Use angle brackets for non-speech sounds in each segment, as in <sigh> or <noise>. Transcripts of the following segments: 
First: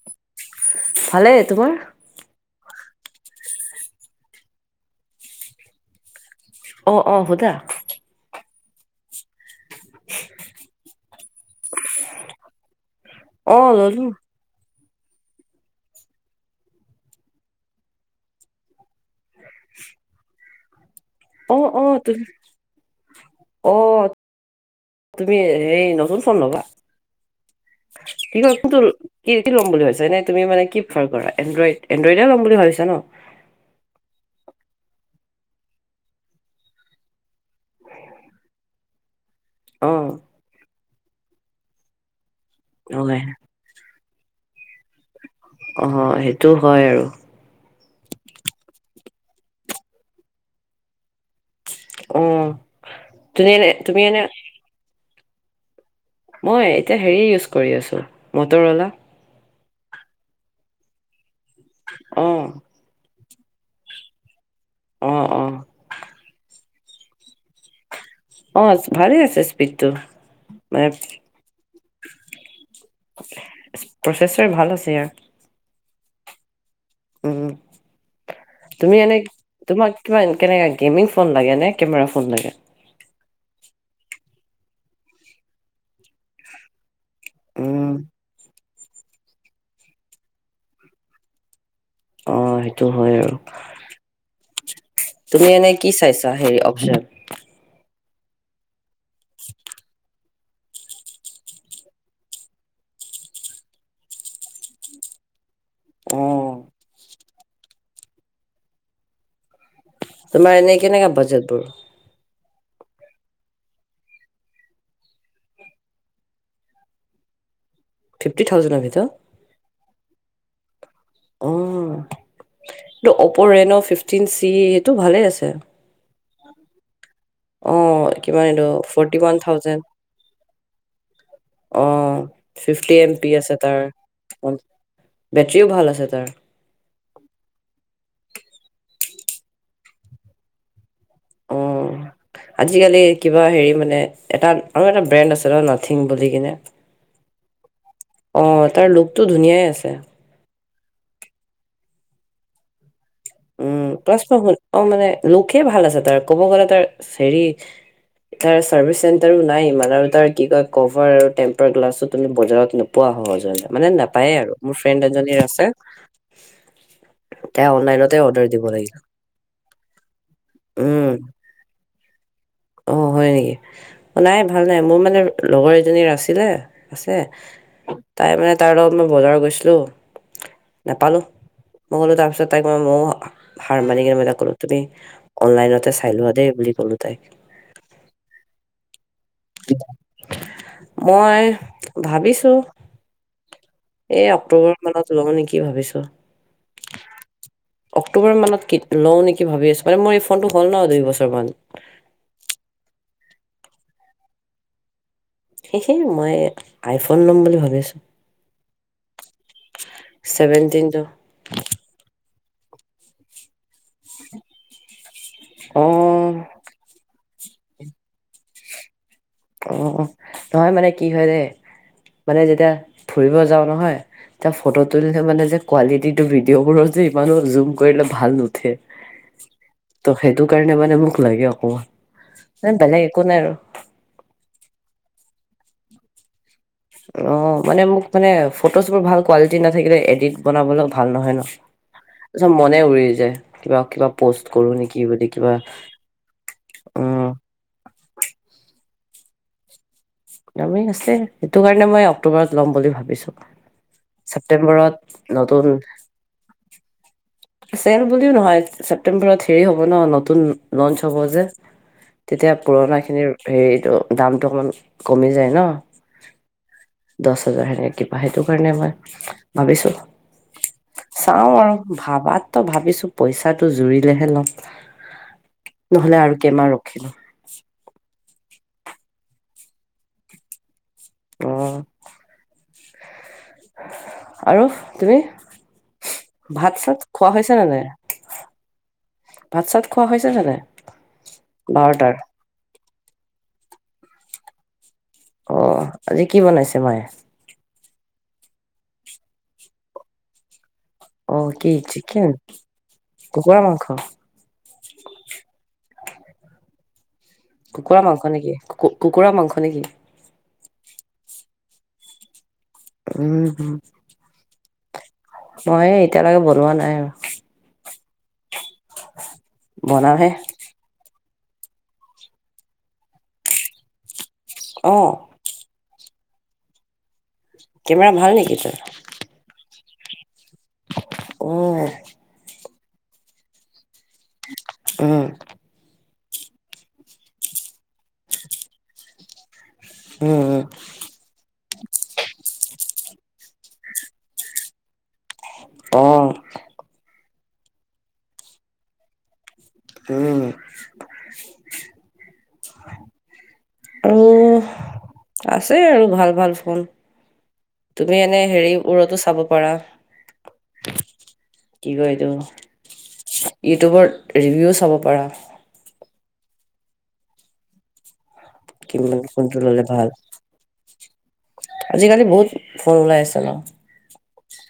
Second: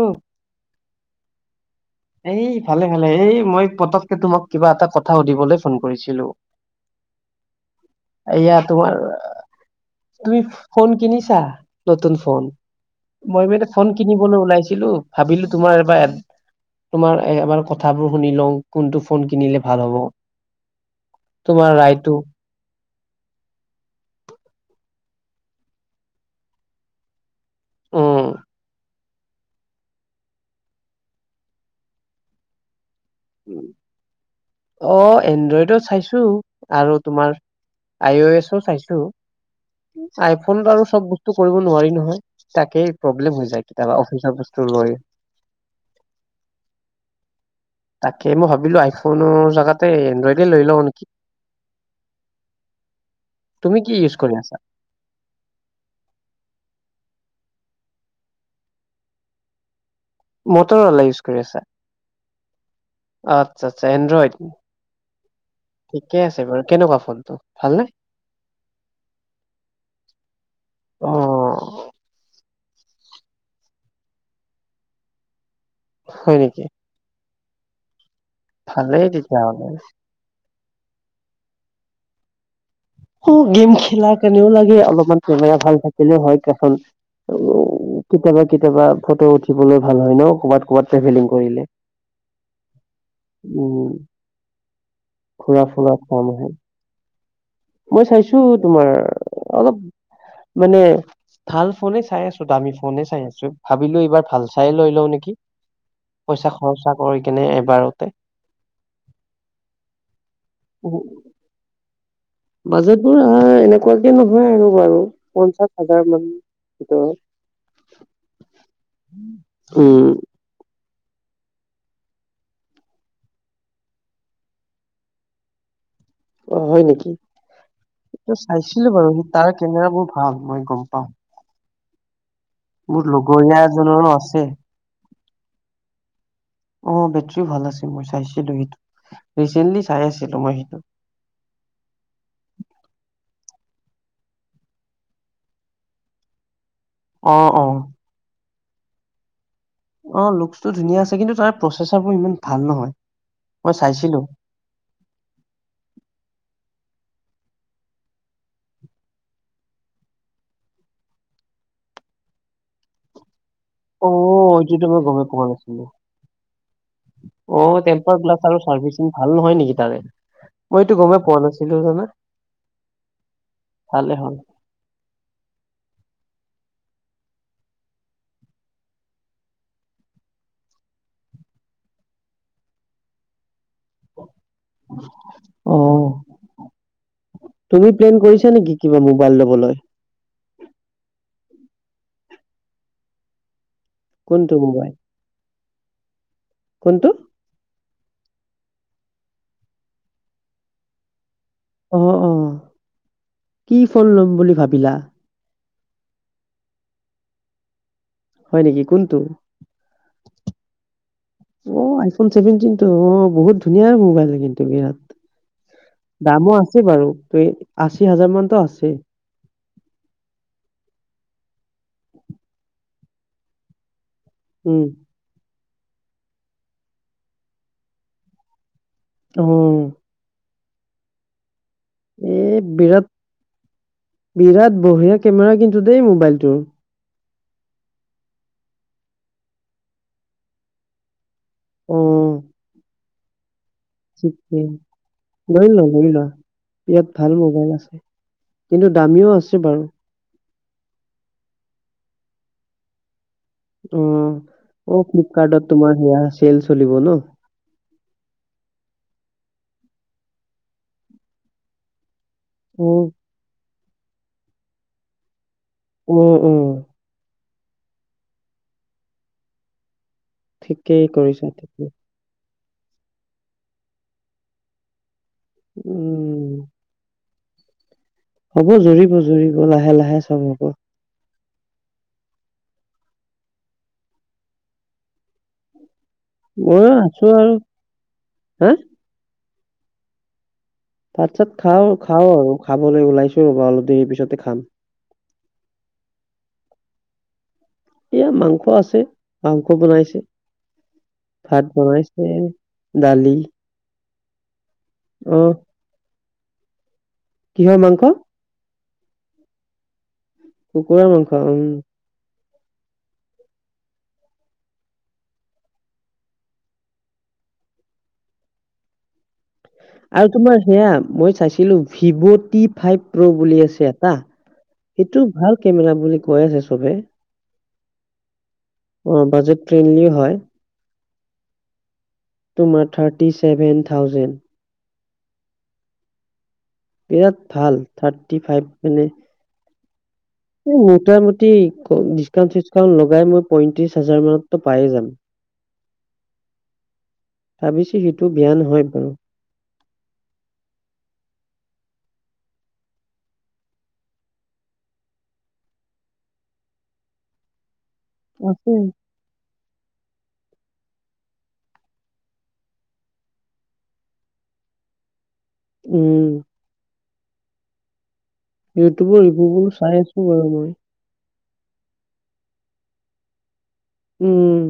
অ'। ভালে তোমাৰ এই ভালে, ভালে এই মই পতককে তোমাক কিবা এটা কথা সুধিবলৈ ফোন কৰিছিলো। অ', অ', শুধা। এয়া তোমাৰ তুমি ফোন কিনিছা নতুন ফোন? মই অ ব এটা ফোন ললো কিনিবলৈ ওলাইছিলো ভাবিলো তোমাৰ এবাৰ তোমাৰ আমাৰ কথাবোৰ শুনি লওঁ কোনটো ফোন কিনিলে ভাল হ'ব। তোমাৰ অ', অ', ৰায়টো তি অ'। তুমি হে নতুন ফোন ল'বা? অ'। কি ক কিন্তু কি ল'ম বুলিাবছ এনে তুমি মানে কি ফাৰ কৰা এনড্ৰইড এনড্ৰইডে লম বুলি ভাবছা ন'। উম। অ', এনড্ৰইডো চাইছো আৰু তোমাৰ আই অ' এছও চাইছো। অ আইফোনত আৰু চব বস্তু কৰিব নোৱাৰি নহয় তাকেই হয় প্ৰব্লেম হৈ যায় কেতিয়াবা অফিচৰ বস্তু লৈ অ', সেইটো হয় আৰু। তে মই ভাবিলো আইফোনৰ জেগাতে এড্ৰইডে লৈ লওঁ নেকি। অ', তুমি এনে, কি তুমি ইউজ এনে কৰি আছা? মই এতিয়া হেৰি ইউজ কৰি আছো মটৰৱালা। মটৰৱালা ইউজ কৰি আছা। অ'। আচ্ছা, আচ্ছা এণ্ড্ৰইড অ অ ঠিকে আছে বাৰু। কেনেকুৱা ফোনটো ভালনে? অ', ভালেই আছে স্পিতটো মে অ প্ৰচেছৰ ভাল আছে ইয়াৰ। হয় নেকি? উম, তুমি ভালেই এনে তেতিয়াহ'লে। তোমাক কিমান কেনেকে গেমিং ফোন লাগে নে কেমেৰা ফোন লাগে? অ', গেম খেলা কাৰণেও লাগে অলপমান কেমেৰা ভাল থাকে। নে হয় কে উম কেতিয়াবা কেতিয়াবা ফটো উঠিবলৈ ভাল হয় ন' ক'বাত ক'ৰবাত ট্ৰেভেলিং কৰিলে। অ', সেইটো হয় আৰু। উম তুমি ঘুৰা এনে কি ফুৰা কাম চাইছা আহে হেৰি অপচন? মই চাইছো তোমাৰ অলপ মানে ভাল ফোনে চাই আছো দামি ফোনে চাই আছো ভাবিলো এইবাৰ ভাল চাই লৈ লওঁ নেকি। অ পইচা খৰচা কৰি কেনে এবাৰতে তোমাৰ এনেই কেনেকা বাজেট বোৰ? বাজেট বোৰ এনেকুৱাকে নহয় আৰু বাৰু পঞ্চাশ হাজাৰ মা ন্ত ফিফটি থাউজেণ্ডৰ ভিতৰত উম, উ এইটো অপ' ৰেন' ফিফটিন চি সেইটো ভালে আছে অ হয় নেকি অ সটো কিমান এইটো চাইছিলো বাৰু ফৰ্টি সি ওৱান তাৰ থাউজেণ্ড কেমেৰাবোৰ ভাল মই গম পাও অ ফিফটি বহুত এম পি আছে লগৰীয়া তাৰ এজো আছে বেটৰীও ভাল আছে তাৰ অ বেটৰীও ভাল আছিল মই চাইছিলো সেইটো ৰিচেণ্টলি চাই আছিলো মই সেইটো অ আজিকালি কিবা হেৰি মানে এটা আ এটা ব্ৰেণ্ড আছে ন নাথিং বুলি কিনে অ অ অ তাৰ লুোকতটো ধুনীয়াই আছে অ লুকচটো ধুনীয়া আছে কিন্তু তাৰ প্ৰচেচাৰ বোৰ ইমান ভাল নহয় মই উম প চাইছিলো ম শু অ মানে লোকে ভাল আছে তাৰ ক'ব গ'লে তাৰ হেৰি াৰ চাৰ্ভিচ চেন্টাৰো নাই ইান তাৰ কি কয় কভাৰ আৰু টেম্পাৰ গ্লাছো তুমি বজাৰত নোপোৱা সহজ মানে নাপায় আৰু অ' মোৰ এইটোতো ফ্ৰেড মই এজন গমেই পোৱা আছে নাছিলো। তেওঁ াছ অনলাইনত আৰু চাৰ্ভিচিং ভাল নহয় নেকি তাৰে মইতটো উম গমেই পোৱা নাছিলো জানো অ হয় নেকি হ'ল। নাই ভাল নাই মোৰ মানে লগৰ এজনীৰ আছে আছে তাই মানে তাৰ লগত মই বজাৰত গৈছিলো নোপালো মই গ'লো তাৰপিছত তাইক মই ম হাৰ মানি কিনে মই এটা কলো তুমি অনলাইনতে অ'। চাই লোৱা দেই বুলি কলো তাই তুমি প্লেন কৰিছ নেকি কিবা ম মই ভাবিছো এই কোনটো অক্টোবৰ মোবাইল মানত ব নে কি ভাবিছো কোনটো? অক্টোবৰ মানত কি লওঁ নেকি ভাবি আছোঁ মান মোৰ ৰিফাণ্ডটো হ'ল ন দুই বছৰমান অ অ কি ফল লম বুলি ভাবিলা সেহে মই আইফোন লম বুলি ভাবিছো হয় নেকি কোনটো ছেভেনটিনটো অ আইফোন ভেনটিন টো অ বহুত ধুনীয়া মোবাইল কিন্তু বিৰাট অ দামো আছে বাৰু ত আশী হাজাৰ মানতো আছে অ নহয় মানে কি হয় দেই মানে যেতিয়া ফুৰিব যাও নহয় এ ফটো উম। তুলে মানে যে কোৱালিটিটো ভিডিঅ' বোৰৰ যে ইমানো জুম কৰিলে ভাল নুঠে উম ত' সেইটো কাৰণে মানে মোক লাগে অকমান ম বিৰাট বেলেগ একো নাই আৰু বিৰাট বঢ়িয়া কেমেৰা কিন্তু দেই মোবাইলটোৰ অ মানে মোক মানে ফটোজবোৰ ভাল কোৱালিটি নাথাকিলে এডিট বনাবলৈ ভাল নহয় ন তাৰছত মনে উৰি যায় কিবা কিবা প'ষ্ট কৰো নেকি বুলি কিবা গ ন গ ন ইয়াত উম ভাল মোবাইল আছে কিন্তু দামীও আছে বাৰু দামেই আছে সেইটো কাৰণে মই অক্টোবৰত ল'ম বুলি ভাবিছো অ ছেপ্তেম্বৰত অ নতুন ফ্লিপকাৰ্টত তোমাৰ সেয়া চেল চলিব ন চেল বুলিও নহয় ছেপটেম্বৰত হেৰি হ'ব ন নতুন লঞ্চ হ'ব যে তেতিয়া উম পুৰণাখিনিৰ হেৰিটো দামটো অকণমান কমি যায় ন উম উম েনে কিবা সেইটো কাৰণে মই ভাবিছো ঠিকেই কৰি বাত তো ভাবিছো পইচাটো জুৰিলেহে লম নহলে আৰু উম, কেমা ৰখিব হ'ব জুৰিব জুৰিব লাহে লাহে চব হব অ আৰু তুমি ভাত ময়ো আছো আৰু হা চাত খোৱা তাৰপিছত খাও বাৰটাৰ খাওঁ আৰু খাবলৈ ওলাইছো ৰ'বা অলপ দেৰি পিছতে খাম অ আজি কি বনাইছে মায়ে এয়া মাংস আছে মাংস বনাইছে অ ভাত কি বনাইছে চিকেন দালি কুকুৰা মাংস আহ কুকুৰা মাংস নেকি ক কুকুৰাৰ মাংস নেকি কুকুৰাৰ মাংস উম উম হম মই এতিয়ালৈকে বনোৱা নাই আৰু <unintelligible> আৰু তোমাৰ সেয়া মই চাইছিলো ভিভ টি ফাইভ প্ৰ বুলি আছে এটা অ সেইটো ভাল কেমেৰা বুলি কৈ আছে চবে কেমেৰা ভাল নেকি তাত ফ্ৰেণ্ডলি হয় উ তোমাৰ থাৰ্টি চছেভেন থাউজেণ্ড উম বিৰাট ভাল থাৰ্টি ফাইভ মানে উম উম মোটামুটি ডিকাট চ খন লগাই মই পঁয়ত্ৰিশ হাজাৰ মানততো পায়েই যাম অ ভাবিছোঁ সিটো বিয়া নহয় বাৰু স আৰু আছে আৰু ভাল ভাল ফোন তুমি এনে আছে হেৰি ৰতো চাব পাৰা কি কয় এইটো ইউটিউবৰ ৰিভিউ চাব পাৰা উম কিমান ইউটিউবৰ ইউ কোনটো বোলো ললে চাই ভাল আছো বাৰু মই আজিকালি বহুত ফোন ওলাই আছে ন উম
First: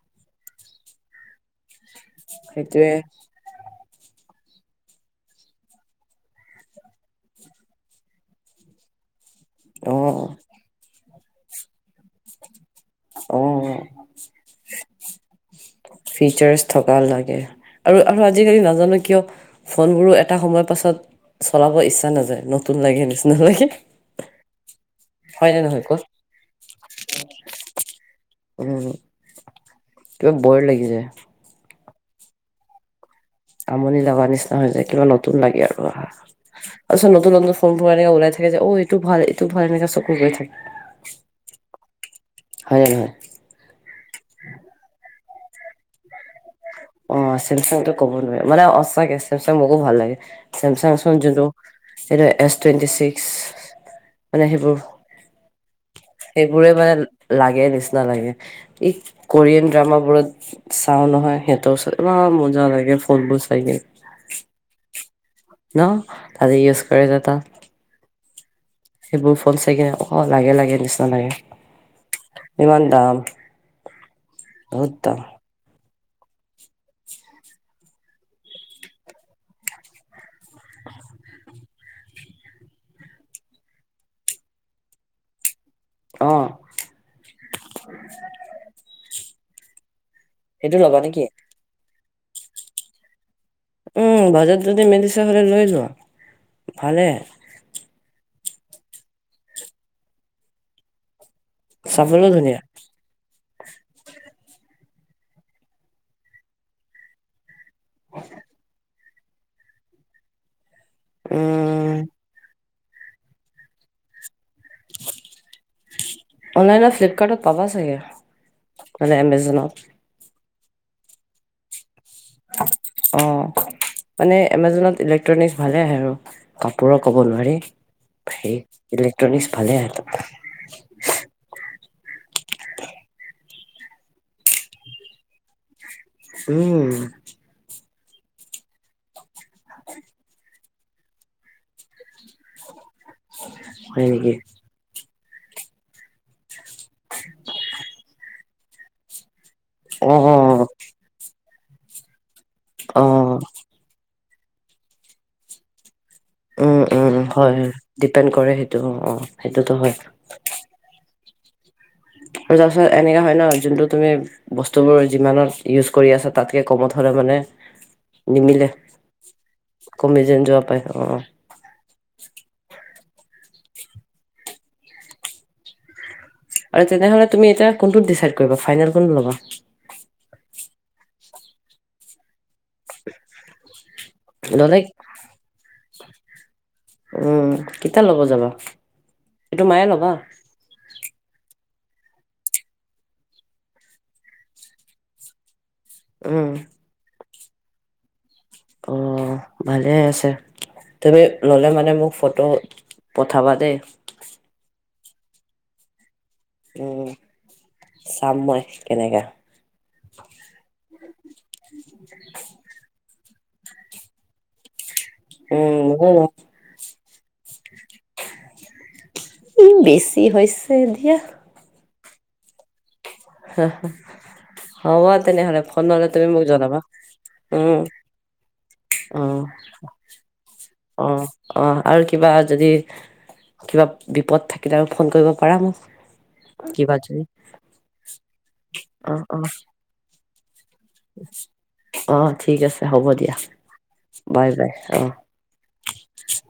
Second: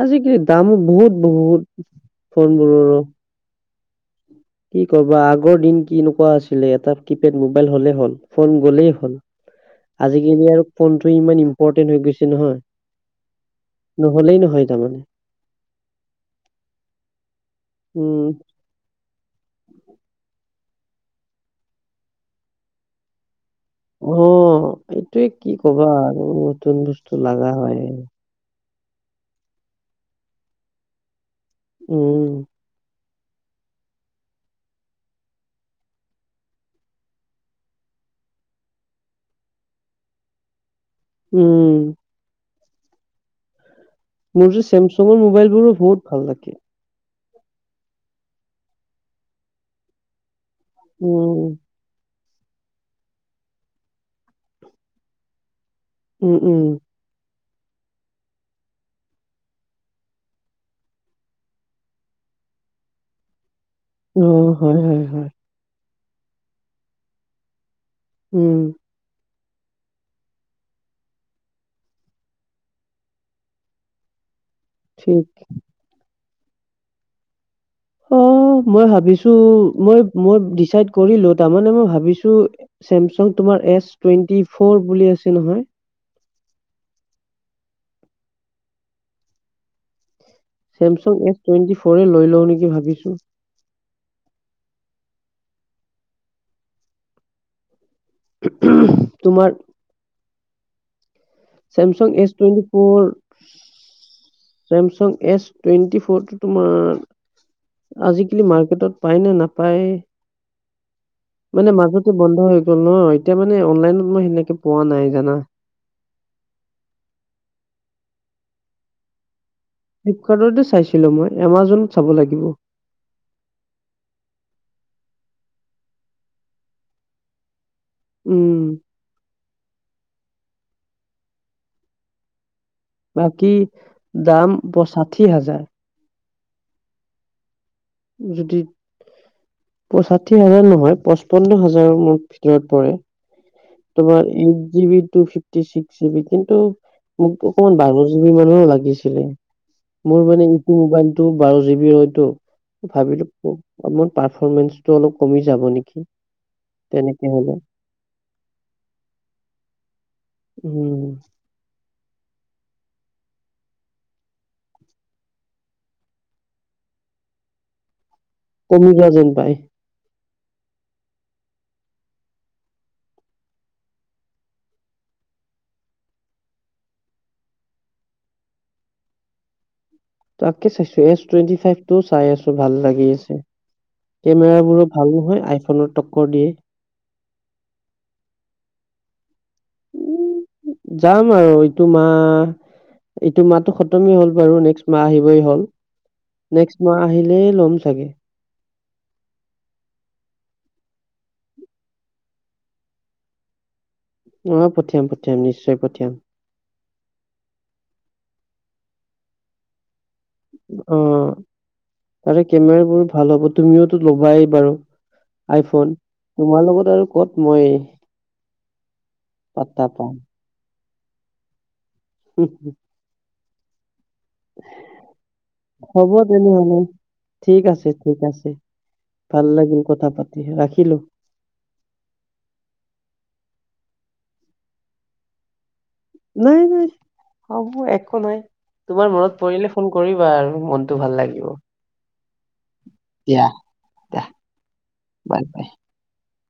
আজিকালি দামো বহুত বহুত ফোন সেইটোৱে বোৰৰো কি কবা আগৰ দিন কিনেকুৱা আছিলে এটা কিপেড মোবাইল হলেই হ'ল ফোন গলেই হ'ল অ আজিকালি আৰু ফোনটো ইমান ইম্পৰ্টেন্ট হৈ গৈছে নহয় অ নহ'লেই নহয় তাৰমানে ফিচাৰ্চ থকা লাগে আৰু আৰু উম আজিকালি নাজানো কিয় ফোনবোৰো এটা সময়ৰ পাছত চলাব ইচ্ছা নাযায় নতুন লাগে নিচিনা লাগে আহ এইটয়ে হয় কি নে নহয় কবা কোৱা আৰু নতুন বস্তু লগা হয় উ কিবা বই লাগি যায় উম আমনি লগা নিচিনা হৈ যায় কিবা নতুন লাগে আৰু আহা তাৰপিছত নতুন নতুন ফোন ফ এনেকে ওলাই থাক থাকে অ এইটো ভাল এইটো ভাল মজা চকু গৈ থাকে উম, হয় হয় মোৰ চেমচুংঙৰ মোবাইলবোৰো বহুত ভাল লাগে অ চেমচাং তটো ক'ব নোৱাৰি মানে সঁচাকে চেমচাং মোকো ভাল লাগে <unintelligible> যটো উম, সটো এছ টুৱেণ্টি ছিক্স মানে সেইবোৰ উম, উম, সেইবোৰে মানে লাগে নিচিনা লাগে ই কোৰিয়ান ড্ৰামাবোৰত চাওঁ নহয় সেই তছত এবাৰ মজা লাগে ফোনবোৰ চাই অ হয় হয় হয় ন আজি ইউজ কৰে যে তা উম এইবোৰ ফোন চাই কিনে অ লাগে লাগে নিচিনা লাগে ইমান দাম বহুত দাম ঠিক। অ মই ভাবিছো মই মই ডিচাইড কৰিলো তাৰমানে মই ভাবিছো চেমচাং তোমাৰ এছ টুৱেণ্টি ফৰ বুলি আছে নহয় অ সেইটো ল'বা চেমচুং নেকি এছ টুৱেণ্টি ফৰে লৈ লওঁ নেকি ভাবিছো উম বজাৰ যদি মেডিচা হলে লৈ লোৱা ভালে তোমাৰ চেমচাং এছ চাবলৈও ধুনীয়া twenty four Samsung S twenty ফৰটো তোমাৰ আজিকালি মাৰ্কেটত পায় নে নাপায় মানে উম মাজতে বন্ধ হৈ গ ন এতিয়া মানে অনলাইনত মই সেনেকে পোৱা নাই জানা অনলাইনত ফ্লিপকাৰ্টত পাবা চাগে নহ'লে এমেজনত ফ্লিপকাৰ্টতে চাইছিলো মই এমাজন অ মানে এমাজনত ইলেকট্ৰনিক্স ভালে আহে আৰু কাপোৰৰ ক'ব নোৱাৰি উম ইলেক্ট্ৰনিক্স ভালে আহে বাকী দাম ষাঠি হাজাৰ উম যদি পষাঠি হাজাৰ নহয় পচপন্ন হাজাৰ ভিতৰত পৰে হয় নেকি তোমাৰ two fifty six G B কিন্তু মোক অকমান বাৰ জিবি মানৰ লাগিছিলে অ মোৰ মানে ইটো অ মোবাইলটো বাৰ জি বি হয়তো অ ভাবিলো পাফমেঞ্চটো অলপ কমি যাব নেকি উম উম তেনেকে হলে হয় ডিপেণ্ড কৰে সেইটো অ সেইটোতো হয় উম আৰু তাৰপিছত এনেকা হয় ন যোনটো তুমি বস্তুবোৰ যিমানত ইউজ কৰি আছা তাতকে কমত হ'ল মানে নিমিলে কমি যোৱা যেন পাই কম যোৱা পাই অ আৰু তেনেহলে তুমি এতিয়া কোনটো ডিচাইড কৰিবা ফাইনেল কোনটো ল'বা তাকে চাইছো এছ টুৱেণ্টি ফাইভ টো চাই আছো ভাল লাগি আছে ল'বা ল'লে কেমেৰাবোৰো ভাল নহয় আইফোনৰ টক্কৰ দিয়ে উম কেতিয়া ল'ব যাবা এইটো মায়ে ল'বা উম যাম আৰু এইটো মাহ এইটো মাহটো খতমেই হ'ল বাৰু নেক্সট মাহ আহিবই হ'ল উম নেক্সট মাহ আহিলেই লম চাগে অ ভালে আছে তুমি ললে মানে মোক ফটো পঠাবা দেই অ পঠিয়াম পঠিয়াম নিশ্চয় পঠিয়াম উম চাম মই কেনেকা অ তাৰে কেমেৰাবোৰ ভাল হ'ব তুমিওতো ল'বাই বাৰু উম, আইফোন তোমাৰ লগত আৰু কত মই ই পাত্তা পাম বেছি হৈছে দিয়া উম <inaudible> হ'ব তেনেহলে ফোন ললে হ'ব তুমি মোক তেনেহ'লে জনাবা ঠিক উম আছে ঠিক আছে অ', ভাল লাগিল কথা পাতি ৰাখি- অ' আৰু কিবা যদি কিবা বিপদ থাকিলে আৰু ফোন কৰিব পাৰা মোক। নাই-নাই কিবা যদি হব একো নাই তোমাৰ অ', মনত অ', পৰিলে ফোন কৰিবা আৰু মন অ' ঠিক আছে হ'ব দিয়া। দিয়া বাই-বাই বাই বাই। অ'